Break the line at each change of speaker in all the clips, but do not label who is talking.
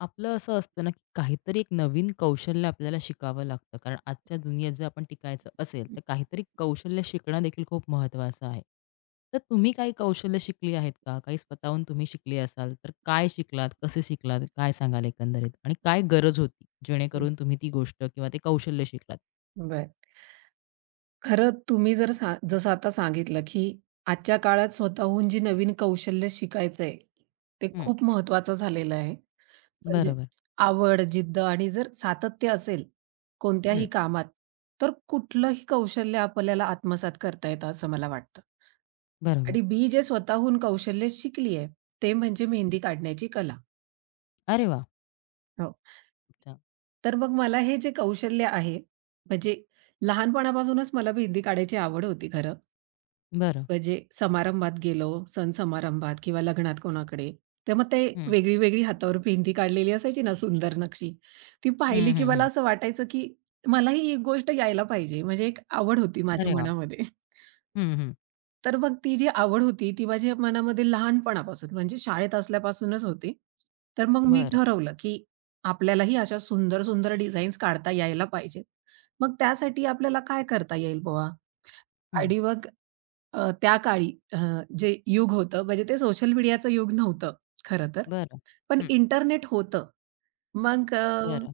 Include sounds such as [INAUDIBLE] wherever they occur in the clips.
आपलं असं असतं ना, की काहीतरी एक नवीन कौशल्य आपल्याला शिकावं लागतं. कारण आजच्या दुनियेत जर आपण टिकायचं असेल, तर काहीतरी कौशल्य शिकणं देखील खूप महत्त्वाचं आहे. तर तुम्ही काही कौशल्य शिकली आहेत का? काही स्वतःहून तुम्ही शिकली असाल, तर काय शिकलात? कसे शिकलात? काय सांगाल एकंदरीत? आणि काय गरज होती, जेणेकरून तुम्ही ती गोष्ट किंवा ते कौशल्य शिकलात?
बरं. खरं तुम्ही जर जसं आता सांगितलं, की आजच्या काळात स्वतःहून जी नवीन कौशल्य शिकायचंय, ते
हं,
खूप महत्त्वाचं झालेलं आहे. म्हणजे
बरोबर.
आवड, जिद्द आणि जर सातत्य असेल
हं,
कोणत्याही कामात, तर कुठलंही कौशल्य आपल्याला आत्मसात करता येतं असं मला वाटतं.
बरोबर.
आणि बी जे स्वतःहून कौशल्य शिकली आहे, ते म्हणजे मेहंदी काढण्याची कला.
अरे वाह!
हो.
खूप छान.
तर मग मला हे जे कौशल्य आहे, म्हणजे लहानपणापासूनच मला मेहंदी काढायची आवड होती खरं.
बरं.
म्हणजे समारंभात गेलो, सण समारंभात किंवा लग्नात कोणाकडे, तर मग ते
हं.
वेगळी-वेगळी हातावर मेहंदी काढलेली असायची ना सुंदर नक्षी, ती पाहिली
हं,
की
हं,
मला
हं.
असं वाटायचं की मलाही ही गोष्ट यायला पाहिजे. म्हणजे एक आवड होती माझ्या
अरे वाह!
मनामध्ये.
हं, हं.
तर मग ती जी आवड होती, ती माझ्या मनामध्ये लहानपणापासून म्हणजे शाळेत असल्यापासूनच होती. तर मग मी
बरं.
ठरवलं, की आपल्यालाही अशा सुंदर-सुंदर डिझाईन्स काढता यायला पाहिजेत. मग त्यासाठी आपल्याला काय करता येईल बुवा?
हं.
आणि मग त्या काळी जे युग होतं म्हणजे ते सोशल मीडियाचं युग नव्हतं खरं तर.
बरं.
पण
हं.
इंटरनेट होतं. मग
बरं.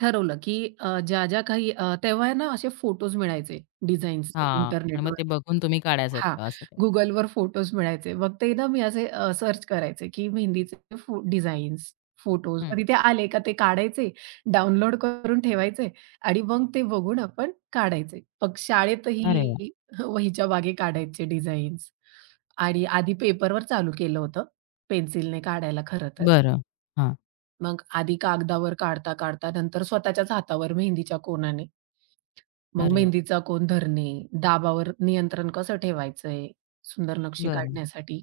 ठरवलं की ज्या काही तेव्हा आहे ना असे फोटोज मिळायचे डिझाईन्सचे
हां. आणि मग
इंटरनेटवर.
ते बघून तुम्ही काढायचात
हां,
का असं काही?
Googleवर फोटोज मिळायचे. मग ते ना मी असे सर्च करायचे की मेहंदीचे डिझाईन्स, फोटोज.
हं.
मग तिथे आले का ते काढायचे, डाउनलोड करून ठेवायचे आणि मग ते बघून आपण काढायचे. मग
अरे वाह!
शाळेतही वहीच्या मागे काढायचे डिझाईन्स आणि आधी पेपरवर चालू केलं होतं, पेन्सिलने काढायला खरं तर.
बरं. हां.
मग आधी कागदावर काढता-काढता नंतर स्वतःच्याच हातावर मेहंदीच्या कोनाने. मग
अरे वाह!
मेहंदीचा कोन धरणे, दाबावर नियंत्रण कसं ठेवायचंय, सुंदर नक्षी
बरं.
काढण्यासाठी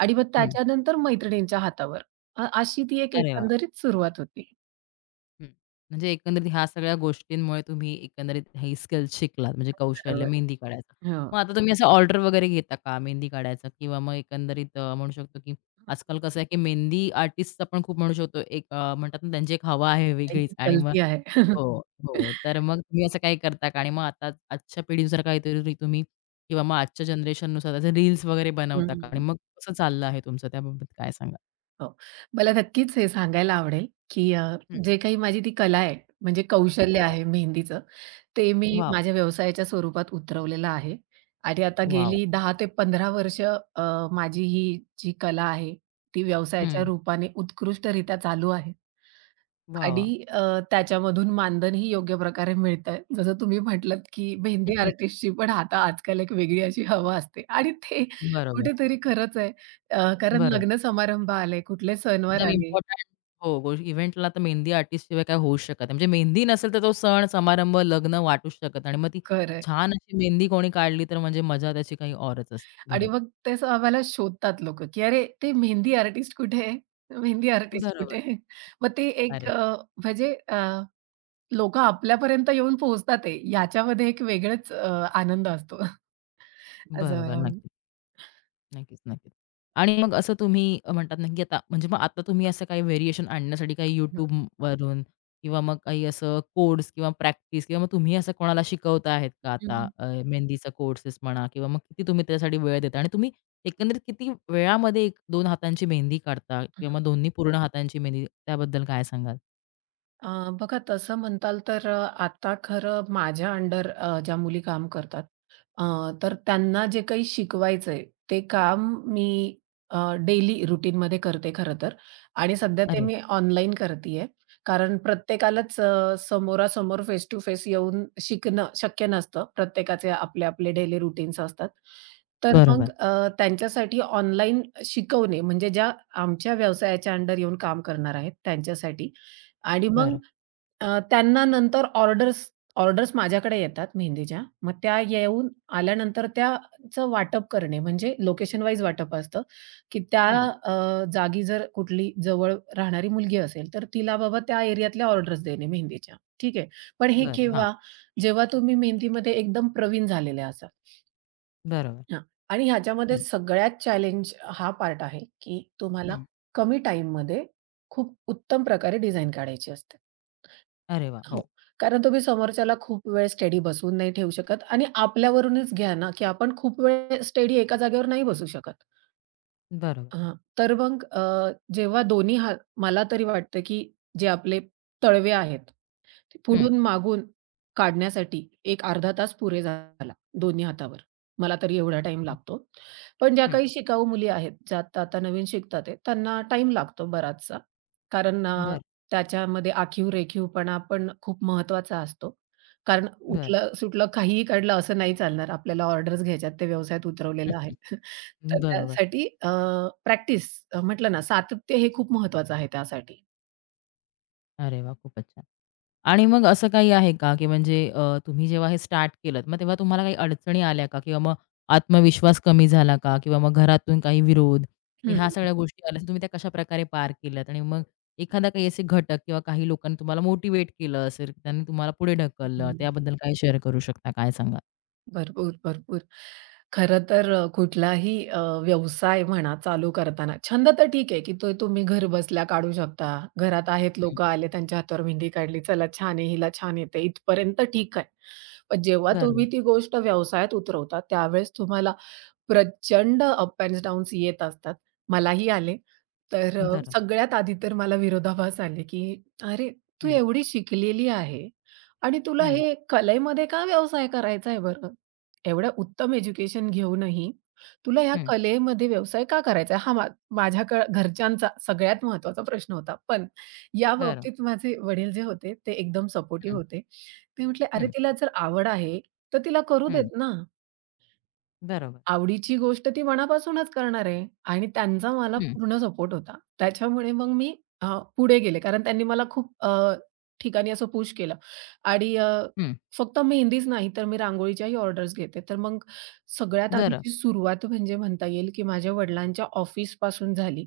आणि मग
हं.
त्याच्यानंतर मैत्रिणींच्या हातावर. अशी ती एक
अरे वाह!
एकंदरीत सुरुवात होती.
हं. म्हणजे एकंदरीत ह्या सगळ्या गोष्टींमुळे तुम्ही एकंदरीत हे स्किल्स शिकलात, म्हणजे कौशल्य
बरोबर.
मेहंदी हो. काढायचं.
हो.
मग आता तुम्ही असं ऑर्डर वगैरे घेता का मेहंदी काढायचं? किंवा मग एकंदरीत म्हणू शकतो, की आजकाल कसं आहे, की मेहंदी आर्टिस्टचा पण खूप म्हणू शकतो एक म्हणतात ना, त्यांची एक हवा आहे वेगळीच
आणि
आणि मग
चलती आहे.
हो, हो. तर
[LAUGHS]
मग तुम्ही असं काही करता का? आणि मग आता आजच्या पिढीनुसार काहीतरी तुम्ही किंवा मग आजच्या जनरेशननुसार त्याचे रील्स वगैरे बनवता का? आणि
हं.
मग कसं चाललं आहे तुमचं त्याबाबत काय सांगाल?
हो. मला नक्कीच हे सांगायला आवडेल, की
हं.
जे काही माझी ती कला आहे, म्हणजे कौशल्य
बरं.
आहे मेहंदीचं, ते मी
वॉव!
माझ्या व्यवसायाच्या स्वरूपात उतरवलेलं आहे आणि आता
वॉव!
गेली 10 ते 15 वर्ष माझी ही जी कला आहे, ती व्यवसायाच्या
हं.
रूपाने उत्कृष्टरित्या चालू आहे
वाह,
आणि
वाह!
अ, त्याच्यामधून मानधनही योग्य प्रकारे मिळतंय. जसं तुम्ही म्हटलात, की मेहंदी
[LAUGHS]
आर्टिस्टची पण आता आजकाल एक वेगळी अशी हवा असते आणि ते
बरोबर,
कुठेतरी खरंच आहे. कारण
बरोबर.
लग्न समारंभ आले, कुठले
एकदम
सणवार आले.
इम्पोर्टंट हो, गो इव्हेंटला तर मेहंदी आर्टिस्टशिवाय काय होऊच शकत नाही. म्हणजे मेहंदी नसेल तर तो सण, समारंभ, लग्न वाटूच शकत आणि मग ती
खरं
छान अशी मेहंदी कोणी काढली तर म्हणजे मजा त्याची काही औरच असते.
आणि
बरोबर.
मग तसं आम्हाला शोधतात लोकं, की "अरे, ते मेहंदी आर्टिस्ट कुठे आहे? मेहंदी आर्टिस्ट
बरोबर.
कुठे आहे?" मग ते एक
अरे,
म्हणजे अ, लोकं आपल्यापर्यंत येऊन पोहोचतात आहे. याच्यामध्ये एक वेगळंच आनंद असतो [LAUGHS] असं
बरोबर.
मला वाटतं.
नक्कीच. नक्कीच, नक्कीच. आणि मग असं तुम्ही म्हणतात ना, की आता म्हणजे मग आता तुम्ही असं काही व्हेरिएशन आणण्यासाठी काही
हं.
YouTubeवरून किंवा मग काही असं कोर्स किंवा प्रॅक्टिस किंवा मग तुम्ही असं कोणाला शिकवता आहेत का आता मेहंदीचा कोर्सेस म्हणा किंवा मग किती तुम्ही त्यासाठी वेळ देता आणि तुम्ही एकंदरीत किती वेळामध्ये एक 2 हातांची मेहंदी काढता किंवा मग दोन्ही पूर्ण हातांची मेहंदी त्याबद्दल काय सांगाल?
अ, बघा तसं म्हणताल तर आता खरं माझ्या अंडर ज्या मुली काम करतात, अ, तर त्यांना जे काही शिकवायचंय ते काम मी अ, डेली रुटीनमध्ये करते खरं तर आणि सध्या ते
अरे,
मी ऑनलाईन करतीये. कारण प्रत्येकालाच समोरासमोर फेस टू फेस येऊन शिकणं शक्य नसतं. प्रत्येकाचे आपले आपले डेली रुटीन्स असतात. तर मग
बरोबर.
त्यांच्यासाठी ऑनलाईन शिकवणे म्हणजे ज्या आमच्या व्यवसायाच्या अंडर येऊन काम करणार आहेत त्यांच्यासाठी आणि मग
बरं.
त्यांना नंतर ऑर्डर्स ऑर्डर्स माझ्याकडे येतात मेहंदीच्या. मग त्या येऊन आल्यानंतर त्याचं वाटप करणे म्हणजे लोकेशन वाईज वाटप असतं, की त्या
हं,
अ, जागी जर कुठली जवळ राहणारी मुलगी असेल, तर तिला बाबा त्या एरियातल्या ऑर्डर्स देणे मेहंदीच्या. ठीक आहे. पण हे
बरं. हां.
केव्हा? जेव्हा तुम्ही मेहंदीमध्ये एकदम प्रवीण झालेले असाल.
बरोबर.
हां. आणि ह्याच्यामध्ये
हं,
सगळ्यात चॅलेंज हा पार्ट आहे, की तुम्हाला
हं.
कमी टाईममध्ये खूप उत्तम प्रकारे डिझाइन काढायची असते.
अरे वाह!
हो.
हो.
कारण तुम्ही समोरच्याला खूप वेळ स्टेडी बसवून नाही ठेवू शकत आणि आपल्यावरूनच घ्या ना, की आपण खूप वेळ स्टेडी एका जागेवर नाही बसू शकत.
बरोबर.
हां. तर मग जेव्हा दोन्ही हात मला तरी वाटतं, की जे आपले तळवे आहेत, ते
हं,
पुढून मागून काढण्यासाठी 1 अर्धा तास पुरे झाला दोन्ही हातावर. मला तरी एवढा टाईम लागतो. पण ज्या
हं.
काही शिकाऊ मुली आहेत, ज्या आता-आता नवीन शिकतात आहे, त्यांना टाईम लागतो बराचसा. कारण
बरं,
त्याच्यामध्ये आखीव-रेखीवपणा पण खूप महत्त्वाचा असतो. कारण
बरं.
उठलं-सुटलं काहीही काढलं असं नाही चालणार. आपल्याला ऑर्डर्स घ्यायच्यात, ते व्यवसायात उतरवलेलं आहे.
हं,
तर
बरोबर.
त्यासाठी प्रॅक्टिस म्हटलं ना सातत्य हे खूप महत्वाचं आहे त्यासाठी.
अरे वाह! खूपच छान. आणि मग असं काही आहे का, की म्हणजे तुम्ही जेव्हा हे स्टार्ट केलत, मग तेव्हा तुम्हाला काही अडचणी आल्या का? किंवा मग आत्मविश्वास कमी झाला का? किंवा मग घरातून काही विरोध, मग
हं,
ह्या सगळ्या गोष्टी आल्या, तर तुम्ही त्या कशाप्रकारे पार केल्यात? आणि मग एखादा काही असे घटक किंवा काही लोकांनी तुम्हाला मोटिव्हेट केलं असेल, त्यांनी तुम्हाला पुढे ढकललं,
हं.
त्याबद्दल काय शेअर करू शकता? काय सांगाल?
भरपूर, भरपूर. खरं तर कुठलाही व्यवसाय म्हणा चालू करताना छंद तर ठीक आहे, की तो तुम्ही घर बसल्या काढू शकता. घरात आहेत
हं.
लोकं आले त्यांच्या हातावर मेहंदी काढली, चला छान आहे, हिला छान येते इथपर्यंत ठीक आहे. पण जेव्हा
बरोबर.
तुम्ही ती गोष्ट व्यवसायात उतरवता त्यावेळेस तुम्हाला प्रचंड अप अँड डाउन्स येत असतात. मलाही आले. तर
बरोबर.
सगळ्यात आधी तर मला विरोधाभास आले, की "अरे, तू
हं,
एवढी शिकलेली आहे आणि तुला
हं,
हे कलेमध्ये का व्यवसाय करायचा आहे बरं? एवढं उत्तम एज्युकेशन घेऊनही तुला ह्या
हं.
कलेमध्ये व्यवसाय का करायचा आहे?" हा मा माझ्या घरच्यांचा सगळ्यात महत्त्वाचा प्रश्न होता. पण या
बरं.
बाबतीत माझे वडील जे होते, ते एकदम सपोर्टिव्ह
हं,
होते. ते म्हटले, "अरे,
हं,
तिला जर आवड आहे, तर तिला करू
हं.
देत ना."
बरोबर.
आवडीची गोष्ट ती मनापासूनच करणार आहे आणि त्यांचा मला
हं,
पूर्ण सपोर्ट होता. त्याच्यामुळे मग मी पुढे गेले. कारण त्यांनी मला खूप ठिकाणी असं पुश केलं आणि
हं.
फक्त मेहंदीच नाही तर मी रांगोळीच्याही ऑर्डर्स घेते. तर मग सगळ्यात
बरं,
आधीची सुरुवात म्हणजे म्हणता येईल, की माझ्या वडिलांच्या ऑफिसपासून झाली.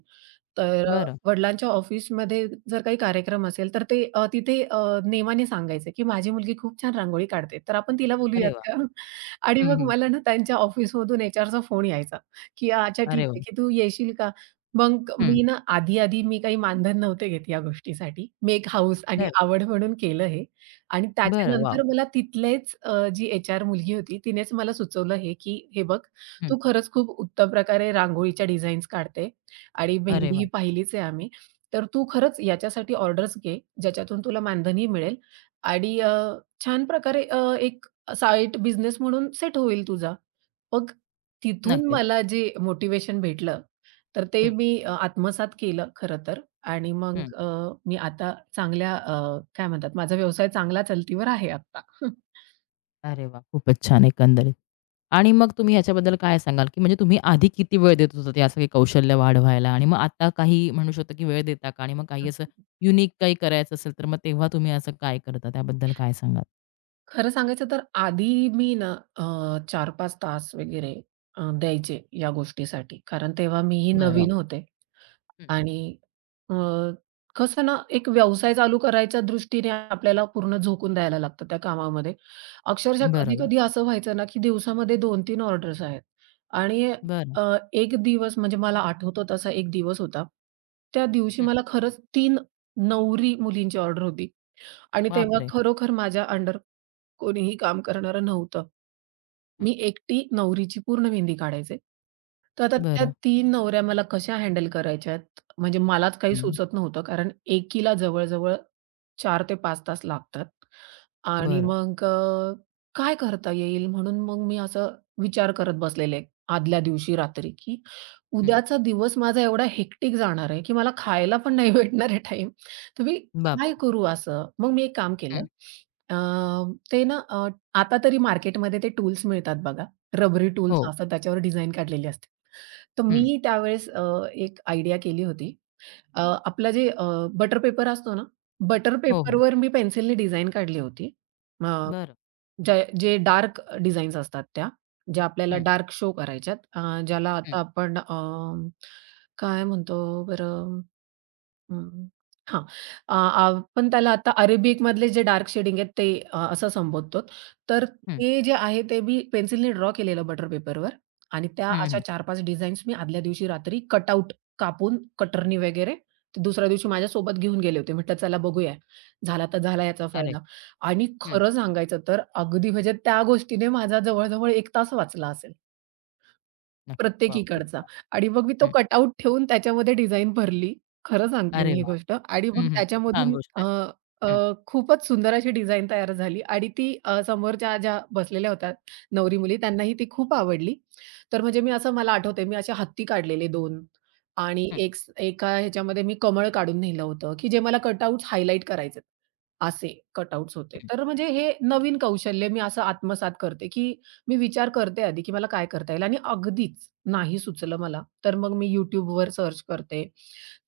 तर
बरं.
वडिलांच्या ऑफिसमध्ये जर काही कार्यक्रम असेल तर ते तिथे नेमाने सांगायचे, की माझी मुलगी खूप छान रांगोळी काढते. तर आपण तिला
अरे
बोलूयात
वाह!
का? आणि
हं,
मग
हं.
मला ना त्यांच्या ऑफिसमधून एचआरचा फोन यायचा, की "अच्छा ठीक
अरे
आहे,
वाह!
की तू येशील का?" मग मी ना आधी-आधी मी काही मानधन नव्हते घेत या गोष्टीसाठी. मी एक हौस आणि
बरं,
आवड म्हणून केलं हे आणि
बरं. वॉव!
त्याच्यानंतर मला तिथलेच जी एचआर मुलगी होती तिनेच मला सुचवलं हे, की "हे बघ,
हं.
तू खरंच खूप उत्तम प्रकारे रांगोळीच्या डिझाईन्स काढते आणि
अरे
मेहंदी ही
वाह!
पाहिलीच आहे आम्ही. तर तू खरंच याच्यासाठी ऑर्डर्स घे, ज्याच्यातून तुला मानधनही मिळेल आणि छान प्रकारे एक साईड बिझनेस म्हणून सेट होईल तुझा. मग तिथून
नक्कीच.
मला जे मोटिव्हेशन भेटलं, तर ते
हं,
मी आत्मसात केलं खरं तर आणि
हं.
मग मी आता चांगल्या काय म्हणतात माझा व्यवसाय चांगला चलतीवर आहे आता. [LAUGHS] हं,
अरे वाह! खूपच छान एकंदरीत. आणि मग तुम्ही ह्याच्याबद्दल काय सांगाल, की म्हणजे तुम्ही आधी किती वेळ देत होतात या सगळी कौशल्य वाढवायला आणि मग आता काही म्हणू शकतो, की वेळ देता का? आणि मग काही
हं.
असं युनिक काही करायचं असेल, तर मग तेव्हा तुम्ही असं काय करता? त्याबद्दल काय सांगाल?
खरं सांगायचं तर आधी मी ना अ, 4-5 तास वगैरे द्यायचे या गोष्टीसाठी कारण तेव्हा मीही
बरं.
नवीन होते.
हं.
आणि अ, कसं ना, एक व्यवसाय चालू करायच्या दृष्टीने आपल्याला पूर्ण झोकून द्यायला लागतं त्या कामामध्ये. अक्षरशः
बरोबर.
कधी-कधी असं व्हायचं ना, की दिवसामध्ये 2 तीन ऑर्डर्स आहेत आणि
बरं.
अ, एक दिवस म्हणजे मला आठवतो तसा एक दिवस होता. त्या दिवशी
हं.
मला खरंच 3 नवरी मुलींची ऑर्डर होती आणि तेव्हा
बापरे!
खरोखर माझ्या अंडर कोणीही काम करणारं नव्हतं.
हं.
मी एकटी नवरीची पूर्ण मेहंदी काढायचे. तर आता त्या
बरं.
तीन नवऱ्या मला कशा हँडल करायच्यात, म्हणजे मलाच काही
हं.
सुचत नव्हतं. कारण एकीला जवळ-जवळ 4 ते 5 तास लागतात आणि
बरं.
मग काय करता येईल? म्हणून मग मी असं विचार करत बसलेले आदल्या दिवशी रात्री, की
हं.
उद्याचा दिवस माझा एवढा हेक्टिक जाणार आहे, की मला खायला पण नाही भेटणार आहे टाईम. तर मी
बापरे!
काय करू असं? मग मी एक काम केलं
हं.
अ, ते ना अ, आता तरी मार्केटमध्ये ते टूल्स मिळतात बघा. रबरी टूल्स
हो.
असतात त्याच्यावर डिझाइन काढलेली असते. तर
हं.
मी त्यावेळेस एक आयडिया केली होती. अ, आपलं जे बटर पेपर असतो ना, बटर
हो, हो.
पेपरवर मी पेन्सिलने डिझाइन काढली होती. अ
बरं.
जे डार्क डिझाईन्स असतात त्या, ज्या आपल्याला
हं,
डार्क शो करायच्यात ज्याला
हं,
आता आपण काय म्हणतो बरं? हं, हां. आपण त्याला आता अरेबिकमधले जे डार्क शेडिंग आहेत ते असं संबोधतो. तर
हं.
ते जे आहे ते मी पेन्सिलने ड्रॉ केलेलं बटर पेपरवर आणि त्या
हं,
अशा
हं.
4-5 डिझाईन्स मी आदल्या दिवशी रात्री कटआउट कापून कटरनी वगैरे, ते दुसऱ्या दिवशी माझ्यासोबत घेऊन गेले होते. म्हटलं, "चला बघूया, झाला तर झाला याचा
अरे!
फायदा." आणि
हं.
खरं सांगायचं तर अगदी म्हणजे त्या गोष्टीने माझा जवळ-जवळ 1 तास वाचला असेल.
नक्की. वॉव! खूप
प्रत्येकीकडचा आणि मग मी तो
हं.
कटआउट ठेवून त्याच्यामध्ये डिझाइन भरली. खरं सांगते
अरे
मी ही
वाह!
गोष्ट आणि
हं,
मग
हं. खूप छान
त्याच्यामधून
गोष्ट
अ,
आहे.
अ,
हं,
खूपच सुंदर अशी डिझाइन तयार झाली आणि ती समोरच्या ज्या बसलेल्या होत्या नवरी-मुली त्यांनाही ती खूप आवडली. तर म्हणजे मी असं मला आठवतंय मी असे हत्ती काढलेले 2 आणि
हं,
एका ह्याच्यामध्ये मी कमळ काढून नेलं होतं, की जे मला कटआउट्स हायलाइट करायचेत. असे कटआउट्स होते.
हं.
तर म्हणजे हे नवीन कौशल्य मी असं आत्मसात करते, की मी विचार करते आधी, की मला काय करता येईल आणि अगदीच नाही सुचलं मला, तर मग मी YouTubeवर सर्च करते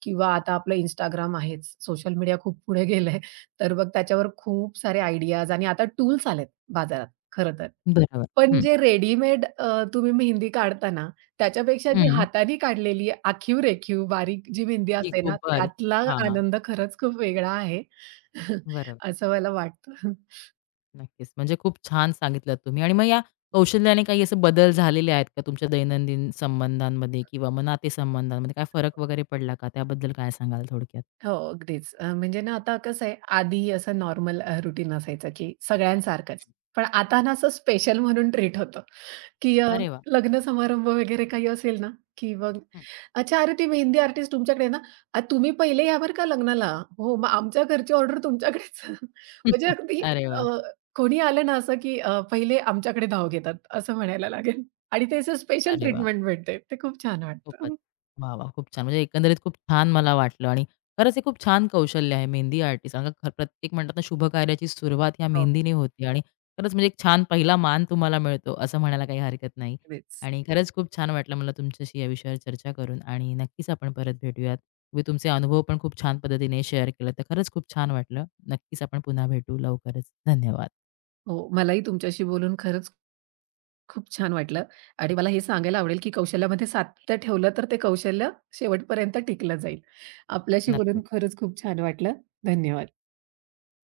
किंवा आता आपलं इंस्टाग्राम आहेच. सोशल मीडिया खूप पुढे गेलंय, तर मग त्याच्यावर खूप सारे आयडियाज आणि आता टूल्स आलेत बाजारात खरं तर.
बरोबर.
पण
हं,
जे रेडीमेड तुम्ही मेहंदी काढता त्याच्यापेक्षा जी
हं.
हाताने काढलेली आखीव-रेखीव बारीक जी मेहंदी
ही
असते
खूप
ना,
भारी.
त्यातला
हां,
आनंद खरंच खूप वेगळा आहे, [LAUGHS]
बरोबर.
असं मला वाटतं.
नक्कीच. म्हणजे खूप छान सांगितलं तुम्ही आणि मग या कौशल्याने काही असे बदल झालेले आहेत का तुमच्या दैनंदिन संबंधांमध्ये किंवा मग नातेसंबंधांमध्ये काय फरक वगैरे पडला का? त्याबद्दल काय सांगाल थोडक्यात?
हो, अगदीच. म्हणजे ना आता कसं आहे, आधी असं नॉर्मल रूटीन असायचं, की सगळ्यांसारखंच. पण आता ना असं स्पेशल म्हणून ट्रीट होतं, की हं.
अरे वाह!
लग्न समारंभ वगैरे काही असेल ना, की मग
हं.
"अच्छा, अरे ती मेहंदी आर्टिस्ट तुमच्याकडे आहे ना? तुम्ही पहिले या बरं का लग्नाला. हो, मग आमच्या घरची ऑर्डर तुमच्याकडेच." [LAUGHS] म्हणजे
[LAUGHS]
अगदी
अरे
अ,
वाह!
कोणी आलं ना असं, की पहिले आमच्याकडे धाव घेतात, असं म्हणायला लागेल. आणि ते असं स्पेशल
अरे वाह!
ट्रीटमेंट भेटते. ते खूप छान
खूपच.
वाटतं.
वाह! वाह! खूप छान. म्हणजे एकंदरीत खूप छान मला वाटलं आणि खरंच हे खूप छान कौशल्य आहे मेहंदी आर्टिस्ट. कारण का प्रत्येक म्हणतात ना शुभ कार्याची सुरुवात ह्या
हो,
मेहंदीने होते आणि खरंच म्हणजे एक छान पहिला मान तुम्हाला मिळतो असं म्हणायला काही हरकत नाही.
अगदीच.
आणि खरंच खूप छान वाटलं मला तुमच्याशी या विषयावर चर्चा करून आणि नक्कीच आपण परत भेटूयात. तुम्ही तुमचे अनुभव पण खूप छान पद्धतीने शेअर केले, तर खरंच खूप छान वाटलं. नक्कीच आपण पुन्हा भेटू लवकरच. धन्यवाद.
हो, मलाही तुमच्याशी बोलून खरंच खूप छान वाटलं आणि मला हे सांगायला आवडेल, की कौशल्यामध्ये सातत्य ठेवलं तर ते कौशल्य शेवटपर्यंत टिकलं जाईल. आपल्याशी बोलून
नक्कीच.
खरंच खूप छान वाटलं. धन्यवाद.